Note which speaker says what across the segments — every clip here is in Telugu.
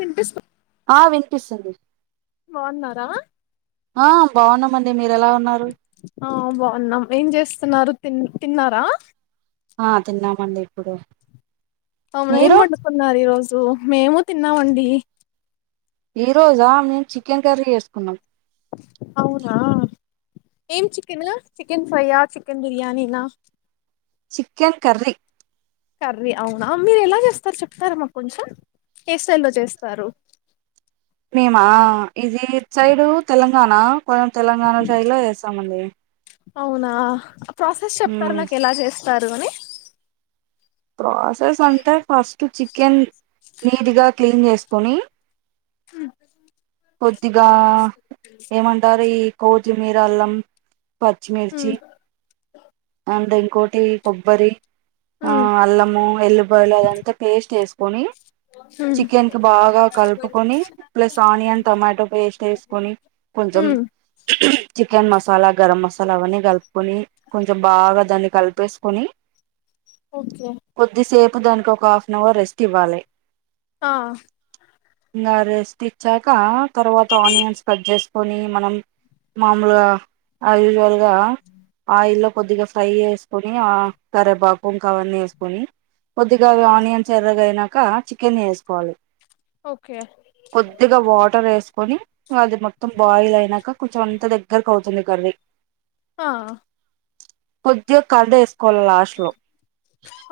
Speaker 1: వినిపిస్తు
Speaker 2: ఆ వినిపిస్తుంది.
Speaker 1: బాగున్నారా?
Speaker 2: ఆ బాగున్నామండి మీరు ఎలా ఉన్నారు
Speaker 1: ఆ బాగున్నాం ఏం జేస్తున్నారు తి తిన్నారా
Speaker 2: ఆ తిన్నామండి ఇప్పుడు
Speaker 1: అవును ఏం
Speaker 2: మీరు
Speaker 1: వండుకున్నారు ఈ రోజు మేము తిన్నావండి
Speaker 2: ఈ రోజా మేము చికెన్ కర్రీ జేసుకున్నాం
Speaker 1: అవునా ఏం చికెను చికెన్ ఫ్రైయా చికెన్ బిర్యానీనా
Speaker 2: చికెన్ కర్రీ
Speaker 1: కర్రీ అవునా మీరు ఎలా చేస్తారు చెప్తారా మాకు కొంచెం ఏ స్టైల్ లో చేస్తారు
Speaker 2: మేమా ఇది ఇట్ సైడు తెలంగాణ కొనం తెలంగాణ స్టైల్ లో చేస్తామండి
Speaker 1: అవునా ప్రాసెస్ చెప్తారా
Speaker 2: మ్మ్
Speaker 1: నాకు ఎలా చేస్తారు అని
Speaker 2: ప్రాసెస్ అంటే ఫస్ట్ చికెన్ నీట్గా క్లీన్ చేసుకొని
Speaker 1: హ్
Speaker 2: కొద్దిగా ఏమంటారు ఈ కోచిమిరాళ్ళం
Speaker 1: ఉమ్
Speaker 2: పచ్చిమిర్చి అల్లా ఇంకోటి కొబ్బరి ఆ
Speaker 1: ఉమ్
Speaker 2: అల్లము ఎల్లుపాయలు అదంతా పేస్ట్ వేసు
Speaker 1: ఉమ్
Speaker 2: చికెన్ కి బాగా కలుపుకొని ప్లస్ ఆనియన్ టమాటో పేస్ట్ వేసుకొని కొంచం
Speaker 1: ఉమ్
Speaker 2: చి చికెన్ మసాలా గరం మసాలా అవన్నీ కలుపుకొని కొంచం బాగా దాన్ని కలిపేసుకొని
Speaker 1: ఓకే
Speaker 2: కొద్దిసేపు దానికి ఒక హాఫ్ అన్ అవర్ రెస్ట్ ఇవ్వాలి
Speaker 1: ఆ
Speaker 2: ఇంగ రెస్ట్ ఇచ్చాక తర్వాత ఆనియన్స్ కట్ చేసుకొని మనం మామూలుగా ఆసుజువల్గా ఇల్లో కొద్దిగా ఫ్రై చేసుకొని ఆ కరేపాకు ఇంకా అవన్నీ వేసుకొని కొద్దిగా అవి ఆనియన్స్ ఎర్రగా అయినాక చికెన్ ఎసుకోవాలి
Speaker 1: ఓకే
Speaker 2: కొద్దిగా వాటర్ ఎసుకొని అది మొత్తం బాయిల్ అయినాక కొంచం అంత దగ్గరకు అవుతుంది కర్రీ
Speaker 1: ఆ
Speaker 2: కొద్దిగా కార్డ్ వేసుకోవాలి లాస్ట్ లో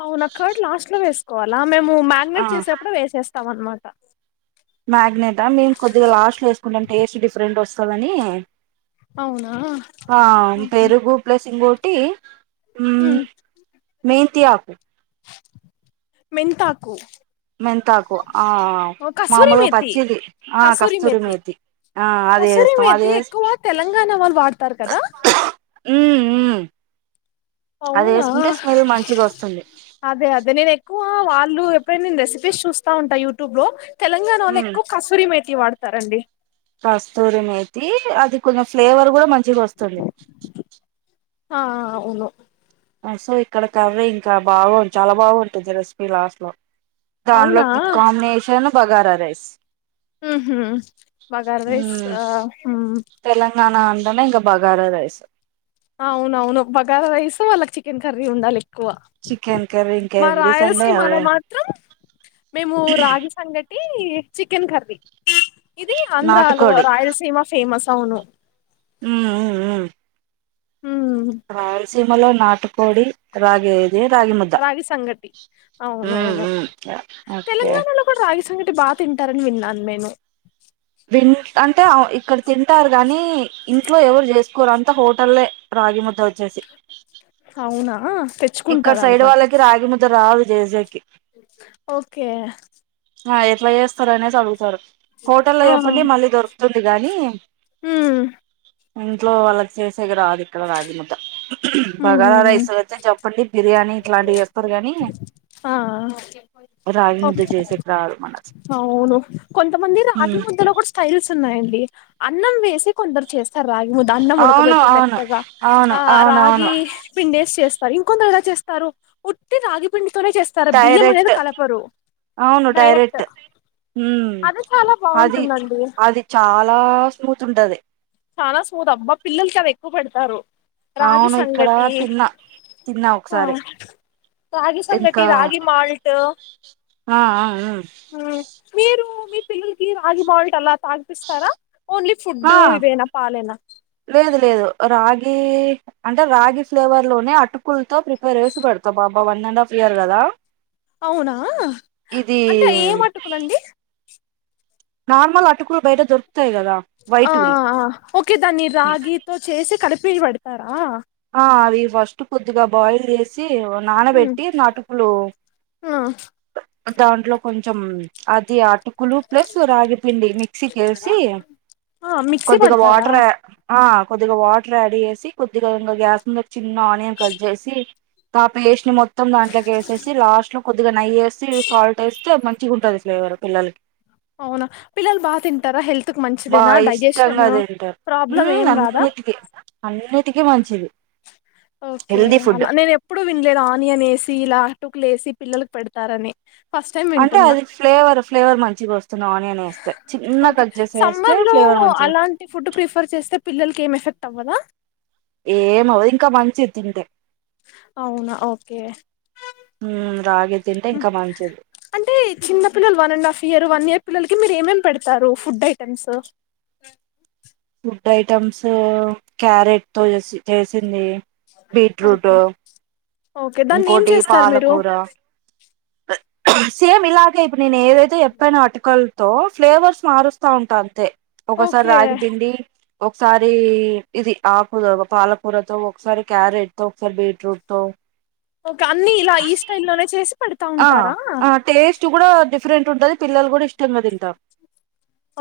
Speaker 1: అవునా కర్డ్ లాస్ట్ లో వేసుకోవాలా మేము
Speaker 2: ఆ
Speaker 1: మ్యాగినేట్ చేసేప్పుడు వేసేస్ తం అన్నమాట
Speaker 2: మ్యాగ్నేటా మేమ్ కొద్దిగా లాస్ట్లో వేసుకుంటాం టేస్ట్ డిఫరెంట్ వస్తుందని
Speaker 1: అవునా
Speaker 2: హా పెరుగు ప్లస్ ఇంగోటి ఉమ్ మెంతి అక్
Speaker 1: మెంతాకు
Speaker 2: మెంతాకు ఆ
Speaker 1: కసూరి
Speaker 2: మామూలుగా
Speaker 1: మేతి
Speaker 2: పచ్చిది ఆ కస్తూరి మేతి ఆ అది వేస్తాం అది
Speaker 1: కసురిమేతి
Speaker 2: వేసి
Speaker 1: ఎక్కువ తెలంగాణ వాళ్ళు వాడతారు కదా
Speaker 2: ఉమ్ హ్మ్
Speaker 1: అవునా
Speaker 2: వస్తుంది
Speaker 1: అదే అదే నేను ఎక్కువ వాళ్ళు ప్డైనా నేను రెసిపీస్ చూస్తా ఉంటాను యూట్యూబ్ లో తెలంగాణలో
Speaker 2: ఉమ్
Speaker 1: ఎక్కువ కసూరి మేతి వాడతారండి
Speaker 2: కస్తూరి మేతి అది కొంచెం ఫ్లేవర్ కూడా మంచిగోస్తుంది
Speaker 1: ఆ ఆ అవును
Speaker 2: సో ఇక్కడ కర్రీ ఇంకా బాగుం చాలా బాగుంటుంది రెసిపీ లాస్ట్ లో
Speaker 1: అవునా
Speaker 2: దానిలోకీ కాంబినేషన్ బగారా రైస్
Speaker 1: ఉహు బాగరా రైస్
Speaker 2: మ్మ్
Speaker 1: ఆహ్ ఉహ్
Speaker 2: కా బగారా రైస్
Speaker 1: అవును అవును బగార రైస్ వాళ్ళకి చికెన్ కర్రీ ఉండాలి క్కువ
Speaker 2: చికెన్ కర్రీ ఇంకా
Speaker 1: మా
Speaker 2: ఎవ్రీ సండే
Speaker 1: రాయలసీమాలో
Speaker 2: అవే
Speaker 1: మాత్రం మేము రాగి సంగటి టి చికెన్ కర్రీ ఇది ఆంధ్రాలో
Speaker 2: నాటుకోడి
Speaker 1: రాయలసీమ ఫేమస్ అవును
Speaker 2: ఉ ఉ ఉ
Speaker 1: ఉమ్
Speaker 2: రాయలసీమలో నాటుకోడి రాగీ
Speaker 1: రాగి సంగటి
Speaker 2: మ్మ్
Speaker 1: అవునవును
Speaker 2: మ్మ్ ఓకే
Speaker 1: తెలంగాణలో కూడా రాగి సంగటి బా తింటారని విన్నాను నేను
Speaker 2: విన్ అంటే ఆమె ఇక్కడ తింటారు గాని ఇంట్లో ఎవరు చేస్ కోరు అంతా హోటలే రాగి ముద్ద వచ్చేసి
Speaker 1: అవునా తే
Speaker 2: ఇక్కడ సైడ్ వాళ్ళకి రాగి ముద్ద రాదు జెసికి
Speaker 1: ఓకే
Speaker 2: ఆ ఎట్లా చేస్తారు అనేసి అడుగుతారు హోటల్లో
Speaker 1: ఆ
Speaker 2: చెప్పండి మళ్ళీ దొరుకుతుంది గాని
Speaker 1: ఉమ్
Speaker 2: ఇంట్లో వాళ్లక్ చేసేకి రాదు ఇక్కడ రాగి ముద్ద
Speaker 1: ఉమ్
Speaker 2: బగారా
Speaker 1: ఉమ్,
Speaker 2: రైస్ అయితే చప్ బిర్యానీ ఇట్లాంటివి వస్తారు కానీ
Speaker 1: ఆ
Speaker 2: రాగి ముద్ద
Speaker 1: ఓకే
Speaker 2: చేసేకి రాదు మనకి
Speaker 1: అవును కొంత మంది రాగి
Speaker 2: ఉమ్
Speaker 1: ముద్దలో కూడా స్టైల్స్ తున్నాయండి అన్నం వేసి కొందరు చేస్ స్తార రాగి ముద్ద అన్నం
Speaker 2: అవును
Speaker 1: ఉడకబెట్టి
Speaker 2: అవును
Speaker 1: మెత్తగా
Speaker 2: అవును
Speaker 1: ఆ
Speaker 2: అవునవును
Speaker 1: రాగి పిండేసి చేస్ సరి ఇంకొందరిగా చేస్తారు ఉట్టి రాగిపిండి తోనే చేస్తారు బియ్యం అనేది
Speaker 2: డైరెక్ట్
Speaker 1: కలపరు డైరెక్ట్
Speaker 2: ఉమ్
Speaker 1: అది చాలా
Speaker 2: అది
Speaker 1: బాగుంటుందండి
Speaker 2: అది చాలా స్మూత్ ఉంటది
Speaker 1: చాలా స్మూత అబ్బా పిల్లలకి అవి ఎక్కువ పెడతారు రాగి
Speaker 2: అవును ఇక్కడ
Speaker 1: సంగటి
Speaker 2: తిన్నా తిన్నా
Speaker 1: ఆ
Speaker 2: ఒకసారి
Speaker 1: రాగి సంగటి
Speaker 2: ఇంకా
Speaker 1: రాగి మాల్ట్
Speaker 2: ఆ ఆ ఉ
Speaker 1: హా మీరు మీ పిల్లలకి రాగి మాల్ట్ అలా తాగిపిస్తారా ఓన్లీ
Speaker 2: ఆ
Speaker 1: ఫుడ్డు ఇవేనా పాలేనా
Speaker 2: ఈ అంటే రాగి ఫ్లేవర్ లోనే అటుకులతో ప్రిపేర్ వేసి పెడతా బాబా వన్ అండ్ హాఫ్ ఇయర్ కదా
Speaker 1: అవునా
Speaker 2: ఇది
Speaker 1: అంటే ఏమటుకులండి
Speaker 2: నార్మల్ అటుకులు బయట దొర్
Speaker 1: ఆ ఆ ఆ ఓకే దాన్ని రాగితో చేసి కలిపి పెడతారా
Speaker 2: ఆ అవి ఫస్ట్ కొద్దిగా బాయిల్ చేసి ఇ
Speaker 1: హ్మ్
Speaker 2: నానబెట్టిన అటుకులు
Speaker 1: ఆ
Speaker 2: అ దాంట్లో కొంచం అది ఆటు కులు ప్లస్ రాగిపిండి మిక్సీకేసి
Speaker 1: ఆ మిక్సీ
Speaker 2: కొద్దిగా
Speaker 1: పడతారా
Speaker 2: వాటర్ ఆ కొద్దిగా వాటర్ యాడ్ చేసి కొద్దిగా ఇంగో గ్యాస్ మీద చిన్న ఆనియన్ కట్ చేసి త పిలేష్ ని మాత్ మొత్తం దాంట్లోకి వేసేసి లాస్ట్ లో కొద్దిగా నెయ్యి వేసి సాల్ట్ వేస్తే మంచిగా ఉంటది ఫ్లేవర్ పిల్లలకి
Speaker 1: అవునా పిల్లలు బా తింటారా హెల్త్ క మంచిదేనా
Speaker 2: బాగా
Speaker 1: డైజెషన్ ప్రాబ్లమ్ ఏం రాదా
Speaker 2: టికీ అన్నిటికీ మంచిది
Speaker 1: ఓకే
Speaker 2: హెల్దీ ఫుడ్
Speaker 1: అలా నేను ఎప్పుడు వినలేదు ఆనియన్ ఏసి ఇలా టుకులు ఏసి పిల్లలకు పెడతారని ఫస్ట్ టైం
Speaker 2: అంటే
Speaker 1: వింటున్నా
Speaker 2: అది ఫ్లేవర్ ఫ్లేవర్ మంచిగా వస్తుంది ఆనియన్ వేస్తే చిన్న కట్ చెస్ వేస్తే ఫ్లేవర్
Speaker 1: ఊ
Speaker 2: మంచిగా
Speaker 1: అలాంటి ఫుడ్ ప్రిఫర్ చేస్తే పిల్లలకి ఏం ఎఫెక్ట్ అవ్వదా
Speaker 2: ఏం అవ్వదు ఇంకా మంచిది తింటే
Speaker 1: అవునా ఓకే
Speaker 2: ఉమ్ రాగి తింటే
Speaker 1: ఉ
Speaker 2: ఇంకా మంచిది
Speaker 1: అంటే చిన్న పిల్లలు one and half year one year పిల్లలకి మీరు ఏమేమి పెడతారు food items
Speaker 2: food items carrot తో చేసి చేసింది బీట్రూట్
Speaker 1: ఓకే ఓకే దాన్ని ఏం చేస్తారు మీరు
Speaker 2: అ సేమ్ ఇలాగే ఇప్పుడు నేను ఏదైతే చెప్పానో అటుకలతో ఫ్లేవర్స్ మారుస్తా ఉంటా అంతే ఒకసారి
Speaker 1: ఓకే
Speaker 2: రాగి పిండి ఒకసారి ఇది ఆకదు పాలకూర తో ఒకసారి క్యారెట్ తో ఒకసారి బీట్రూట్ తో
Speaker 1: క అన్నీ ఇలా ఈ స్టైల్ లోనే చేసి పెడతా
Speaker 2: ఆ
Speaker 1: ఉంటారా
Speaker 2: ఆ టేస్ట్ కూడా డిఫరెంట్ ఉంటది పిల్లలు కూడా ఇష్టం గా తింటారు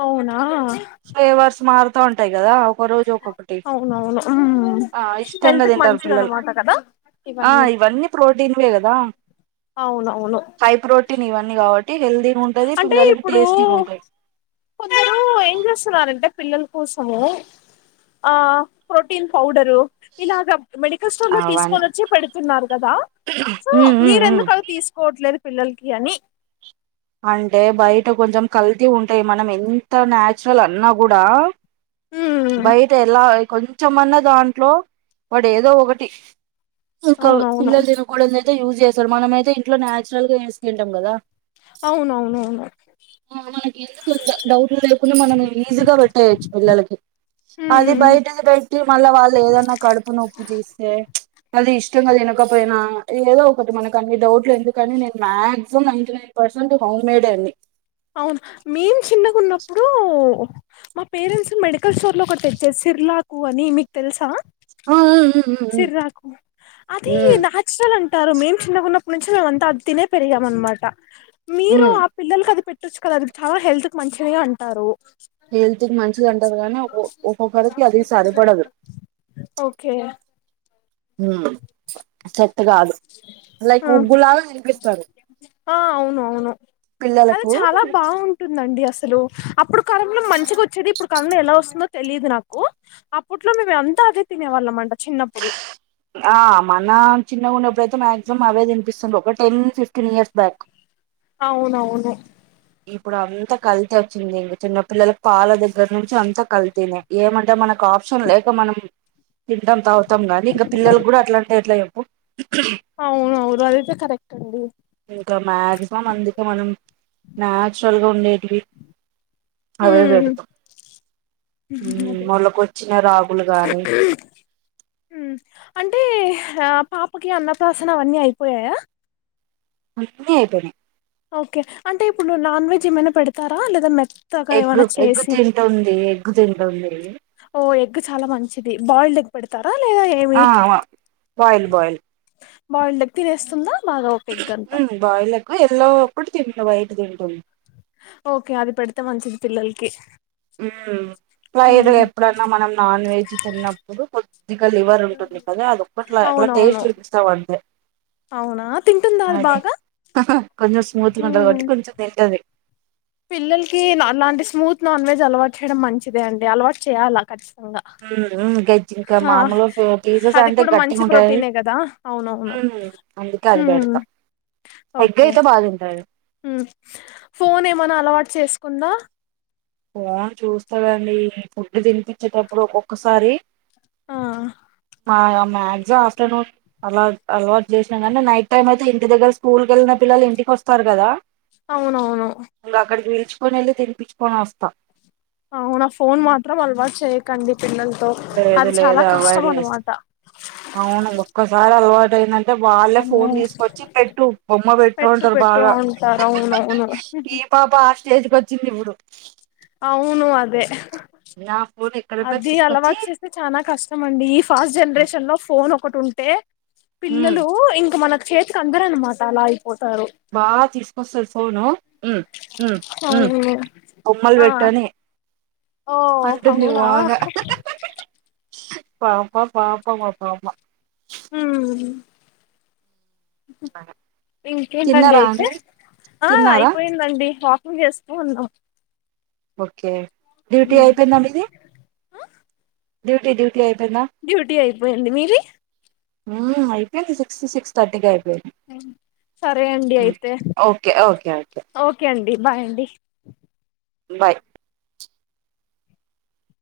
Speaker 1: అవునా
Speaker 2: ఫ్లేవర్స్ మారుతా ఉంటాయి కదా ఒక్కరోజు ఒక్కొక్కటి
Speaker 1: అవునవును మ్మ్
Speaker 2: ఆ ఇష్టంగా
Speaker 1: హెల్త్ కి
Speaker 2: తింటారు
Speaker 1: మంచిది
Speaker 2: పిల్లలు
Speaker 1: అనమాట కదా
Speaker 2: ఆ ఇవన్నీ ప్రోటీన్ వే కదా
Speaker 1: అవునవును
Speaker 2: టి ఇవన్నీ కాబట్
Speaker 1: అంటే ఇప్పుడు
Speaker 2: ఉంటాయి
Speaker 1: ఏం చేస్ ఇస్తున్నారు అంటే పిల్లల కోసం ఆ ప్రోటీన్ పౌడర్ దు ఇలాగ మెడికల్ స్టోర్ లో
Speaker 2: అవన్
Speaker 1: తీసుకోనిచ్చి పెడుతున్నారు కదా సో
Speaker 2: ఉమ్ ఉమ్ ఉమ్
Speaker 1: మీరెందుకు అవి తీసుకోవట్లేదు పిల్లలకి అని
Speaker 2: అంటే బయట కొంచెం కల్తీ ఉంటాయి మనం ఎంత నాచురల్ అన్నా కూడా
Speaker 1: మ్మ్
Speaker 2: బయట ఎలా కొంచమన్నా దాంట్లో వాడు ఏదో ఒకటి ఇంక
Speaker 1: అవునవును
Speaker 2: పిల్లలు తినకూడనిది అయితే యూజ్ చేస్తారు మనమైతే ఇంట్లో నేచురల్ చేసుకొంటాము కదా
Speaker 1: అవును అవును అవును
Speaker 2: ఇది కొంచెం డౌట్లు లేకుండా మనం ఈజీగా పెట్టేయచ్చు పిల్లలకి అది
Speaker 1: మ్మ్
Speaker 2: బయటది పెట్టి మళ్ళా వాళ్ళు ఏదన్నా కడుపు నొప్పు చేస్తే అది ఇష్ ఇష్టంగా తినకపోయినా ఏదో ఒకటి మనకి అన్ని డౌట్లు ఎందుకని నేను maximum ninety nine percent home made ఏ అన్ని
Speaker 1: అవును మేం చిన్నగున్నప్పుడు మా పేరెంట్స్ మెడికల్ స్టోర్ లో ఒక్కటి తెచ్చే సిర్లాకు అని మీకు తెలుసా
Speaker 2: ఆ ఆ
Speaker 1: సిర్క అది
Speaker 2: ఆ
Speaker 1: న్యాచురల్ ఆన్ టారు మేము చిన్నకున్నప్పుడు నుంచి మేమంతా అది తినే పెరిగాము అనమాట మీరు ఆ పిల్లలకి అది పె పేట్టచ్చు కదా అంత హెల్త్ కు మంచి ది అంటారు
Speaker 2: హెల్త్కి మంచిది అంటారు గానీ ఒ ఒక్కొక్కరికి అది సరిపడదు
Speaker 1: ఓకే
Speaker 2: సెట్ కాదు లైక్
Speaker 1: ఆ
Speaker 2: ఉగ్గులాగా తినిపిస్తారు
Speaker 1: ఆ అవును అవును అది
Speaker 2: పిల్లలకు
Speaker 1: చాలా బాగుంటుందండి అసలు అప్పుడు కాలంలో మంచిగ వచ్చేది ఇప్పుడు కాలంలో ఎలా వస్తుందో తెలియదు నాకు అప్పట్లో మేము ఎంతా అదే తినేవాళ్ళమంట
Speaker 2: ఆ మన చిన్న ఉన్నప్పుడైతే మాక్సిమం అవే తినిపిస్తుండ్రు ఒక టెన్ ఫిఫ్టీన్ ఇయర్స్ బ్యాక్
Speaker 1: అవును అవును
Speaker 2: ఇప్పుడు అంతా కల్తీ వచ్చింది ఇంక చిన్న పిల్లలకు పాల దగ్గర నుంచి అంతా కల్తీనే ఏమంటే మనకు ఆప్షన్ లేక మనం తింటాం తాగుతాం గానీ ఇంకా పిల్లలు కూడా అట్లంటే అ ఎట్ల చెప్పు
Speaker 1: అవును అవును అది అయితే కరెక్టే అండి
Speaker 2: ఇంకా మాక్సిమం అందుకే మనం నాచురల్ గా ఉండేటివి అవే
Speaker 1: హ్మ్
Speaker 2: పెడుతా యూ
Speaker 1: అదే
Speaker 2: మొలకొచ్చిన రాగులు కానీ
Speaker 1: యూ అంటే ఆ పాపకి అన్నప్రాసన అవన్నీ అయిపోయాయా
Speaker 2: అన్నీ అయిపోయినాయి
Speaker 1: ఓకే అంటే ఇప్పుడు నాన్ వెెజ్ ఏమన్నా పెడతారా లేదా మేత్
Speaker 2: ఎగ్ ఎగ్ తింటుంది ఎగ్ తింటుంది
Speaker 1: ఓ ఎగ్ చాలా మంచిది బాయిల్డ్ ఎగ్ పెడతారా లేదా ఏమి
Speaker 2: ఆ వా బయిల్ బాయిల్
Speaker 1: బాయిల్డ్ ఎగ్ చేస్తుందా బాగా ఓ పేగ్ అంతా
Speaker 2: ఒక ఎల్లో ఒకటి తినటామ్ వైట్ తింటుంది
Speaker 1: ఓకే అది పెడితే మంచిది పిల్లలకి
Speaker 2: ఊ లైట్ గా
Speaker 1: హ్మ్
Speaker 2: ఎప్పుడన్నా మనం నాన్ వెజ్ తిన్నప్పుడు కొద్దిగా లివర్ ఉంటుంది కదా అదొక్కటి
Speaker 1: అవునవును
Speaker 2: టేస్ట్ చూపిస్తాం అంతే
Speaker 1: అవునా తింటుందా అది
Speaker 2: అదే
Speaker 1: బాగా
Speaker 2: కొంచెం స్మూత్గా ఉంటది కాట్టి
Speaker 1: హ్మ్
Speaker 2: కొంచెం తింటాది
Speaker 1: పిల్లలకి అలాంటి స్మూత్ నాన్ వెజ్ అలవాటు చేయడం మంచిదే అండి. అలవాటు చేయాలా కచ్ అ
Speaker 2: ఉహు గజ్ ఇంకా మామూలు పీసెస్
Speaker 1: అది
Speaker 2: అంటే
Speaker 1: కూడా
Speaker 2: గట్టిగ
Speaker 1: మంచి
Speaker 2: ఉంటాయి
Speaker 1: ప్రోటీనే కదా అవునవును
Speaker 2: ఉమ్ అందుకే అది
Speaker 1: హ్మ్
Speaker 2: పెడతా ఎగ్ అయితే బాగా తింటాడు
Speaker 1: ఉ ఫోన్ ఏమనా అలవాటు చేసుకుందా
Speaker 2: ఆ చూస్తాదండి ఫుడ్డు తినిపించేటప్పుడు ఒక్కొక్కసారి
Speaker 1: ఆ
Speaker 2: మా మాక్సిమం ఆఫ్టర్నూన్ అలా అలవాటు చేసినా కానీ నైట్ టైమ్ అయితే ఇంటి దగ్గర స్కూల్ కి వెళ్ళిన పిల్లలు ఇంటికివస్తారు కదా
Speaker 1: అవునవును
Speaker 2: చ్చుకొని వెళ్ళి తినిపిచ్చుకొని వస్తా
Speaker 1: అవునా ఫోన్ మాత్రం అల్వాట్ చేయ్యకండి పిల్లలతో
Speaker 2: లేదు
Speaker 1: అది
Speaker 2: లేదు
Speaker 1: చాలా
Speaker 2: అవాయిడ్
Speaker 1: కష్టం
Speaker 2: చేస్త
Speaker 1: అన్నమాట
Speaker 2: అంటే వాళ్ళే ఫోన్ తీసుకొచ్చి పెట్టు బొమ్మ పెట్టు అంటారు
Speaker 1: పెట్టు
Speaker 2: బాగా
Speaker 1: అంటారు అవునవును
Speaker 2: పాప ఆ స్టేజ్కి వచ్చింది ఇప్పుడు
Speaker 1: అవును అదే
Speaker 2: నా ఫోన్ ఎక్కడున్నా
Speaker 1: అది
Speaker 2: తీసుకొచ్చి
Speaker 1: అలవాటు చేస్తే చానా కష్టం అండి. ఈ ఫాస్ట్ జనరేషన్ లో ఫోన్ ఒకటి ఉంటే
Speaker 2: ఉమ్
Speaker 1: పిల్లలు ఇంక మనకు చేతికి అందరు అనమాట అలా అయిపోతారు
Speaker 2: బాగ తీసుకొస్తారు ఫోను ఉ ఉ ఉ
Speaker 1: అవును
Speaker 2: బొమ్మలు
Speaker 1: ఆ
Speaker 2: పెట్టని
Speaker 1: ఓ
Speaker 2: అంటుంది
Speaker 1: అవునా
Speaker 2: బాగా పాప పాపం ఆ పాప
Speaker 1: హుమ్ ఇంకేంటండి
Speaker 2: తిన్నారా
Speaker 1: అయితే
Speaker 2: అండి
Speaker 1: ఆ
Speaker 2: తిన్నారా
Speaker 1: అయిపోయిందండి. సాఫ్ పని చేసుకో అన్నా
Speaker 2: ఓకే డ్యూటీ అయిపోయిందమీది డ్యూటీ డ్యూ
Speaker 1: డ్యూటీ అయిపోయింది మీది
Speaker 2: ఆ అయిపోంది సిక్స్ సిక్స్ థర్టీకె అయిపో
Speaker 1: సరే అండి అయితే
Speaker 2: ఓకే ఓకే
Speaker 1: ఓకే అన్ బాయ్ అండీ
Speaker 2: బాయ్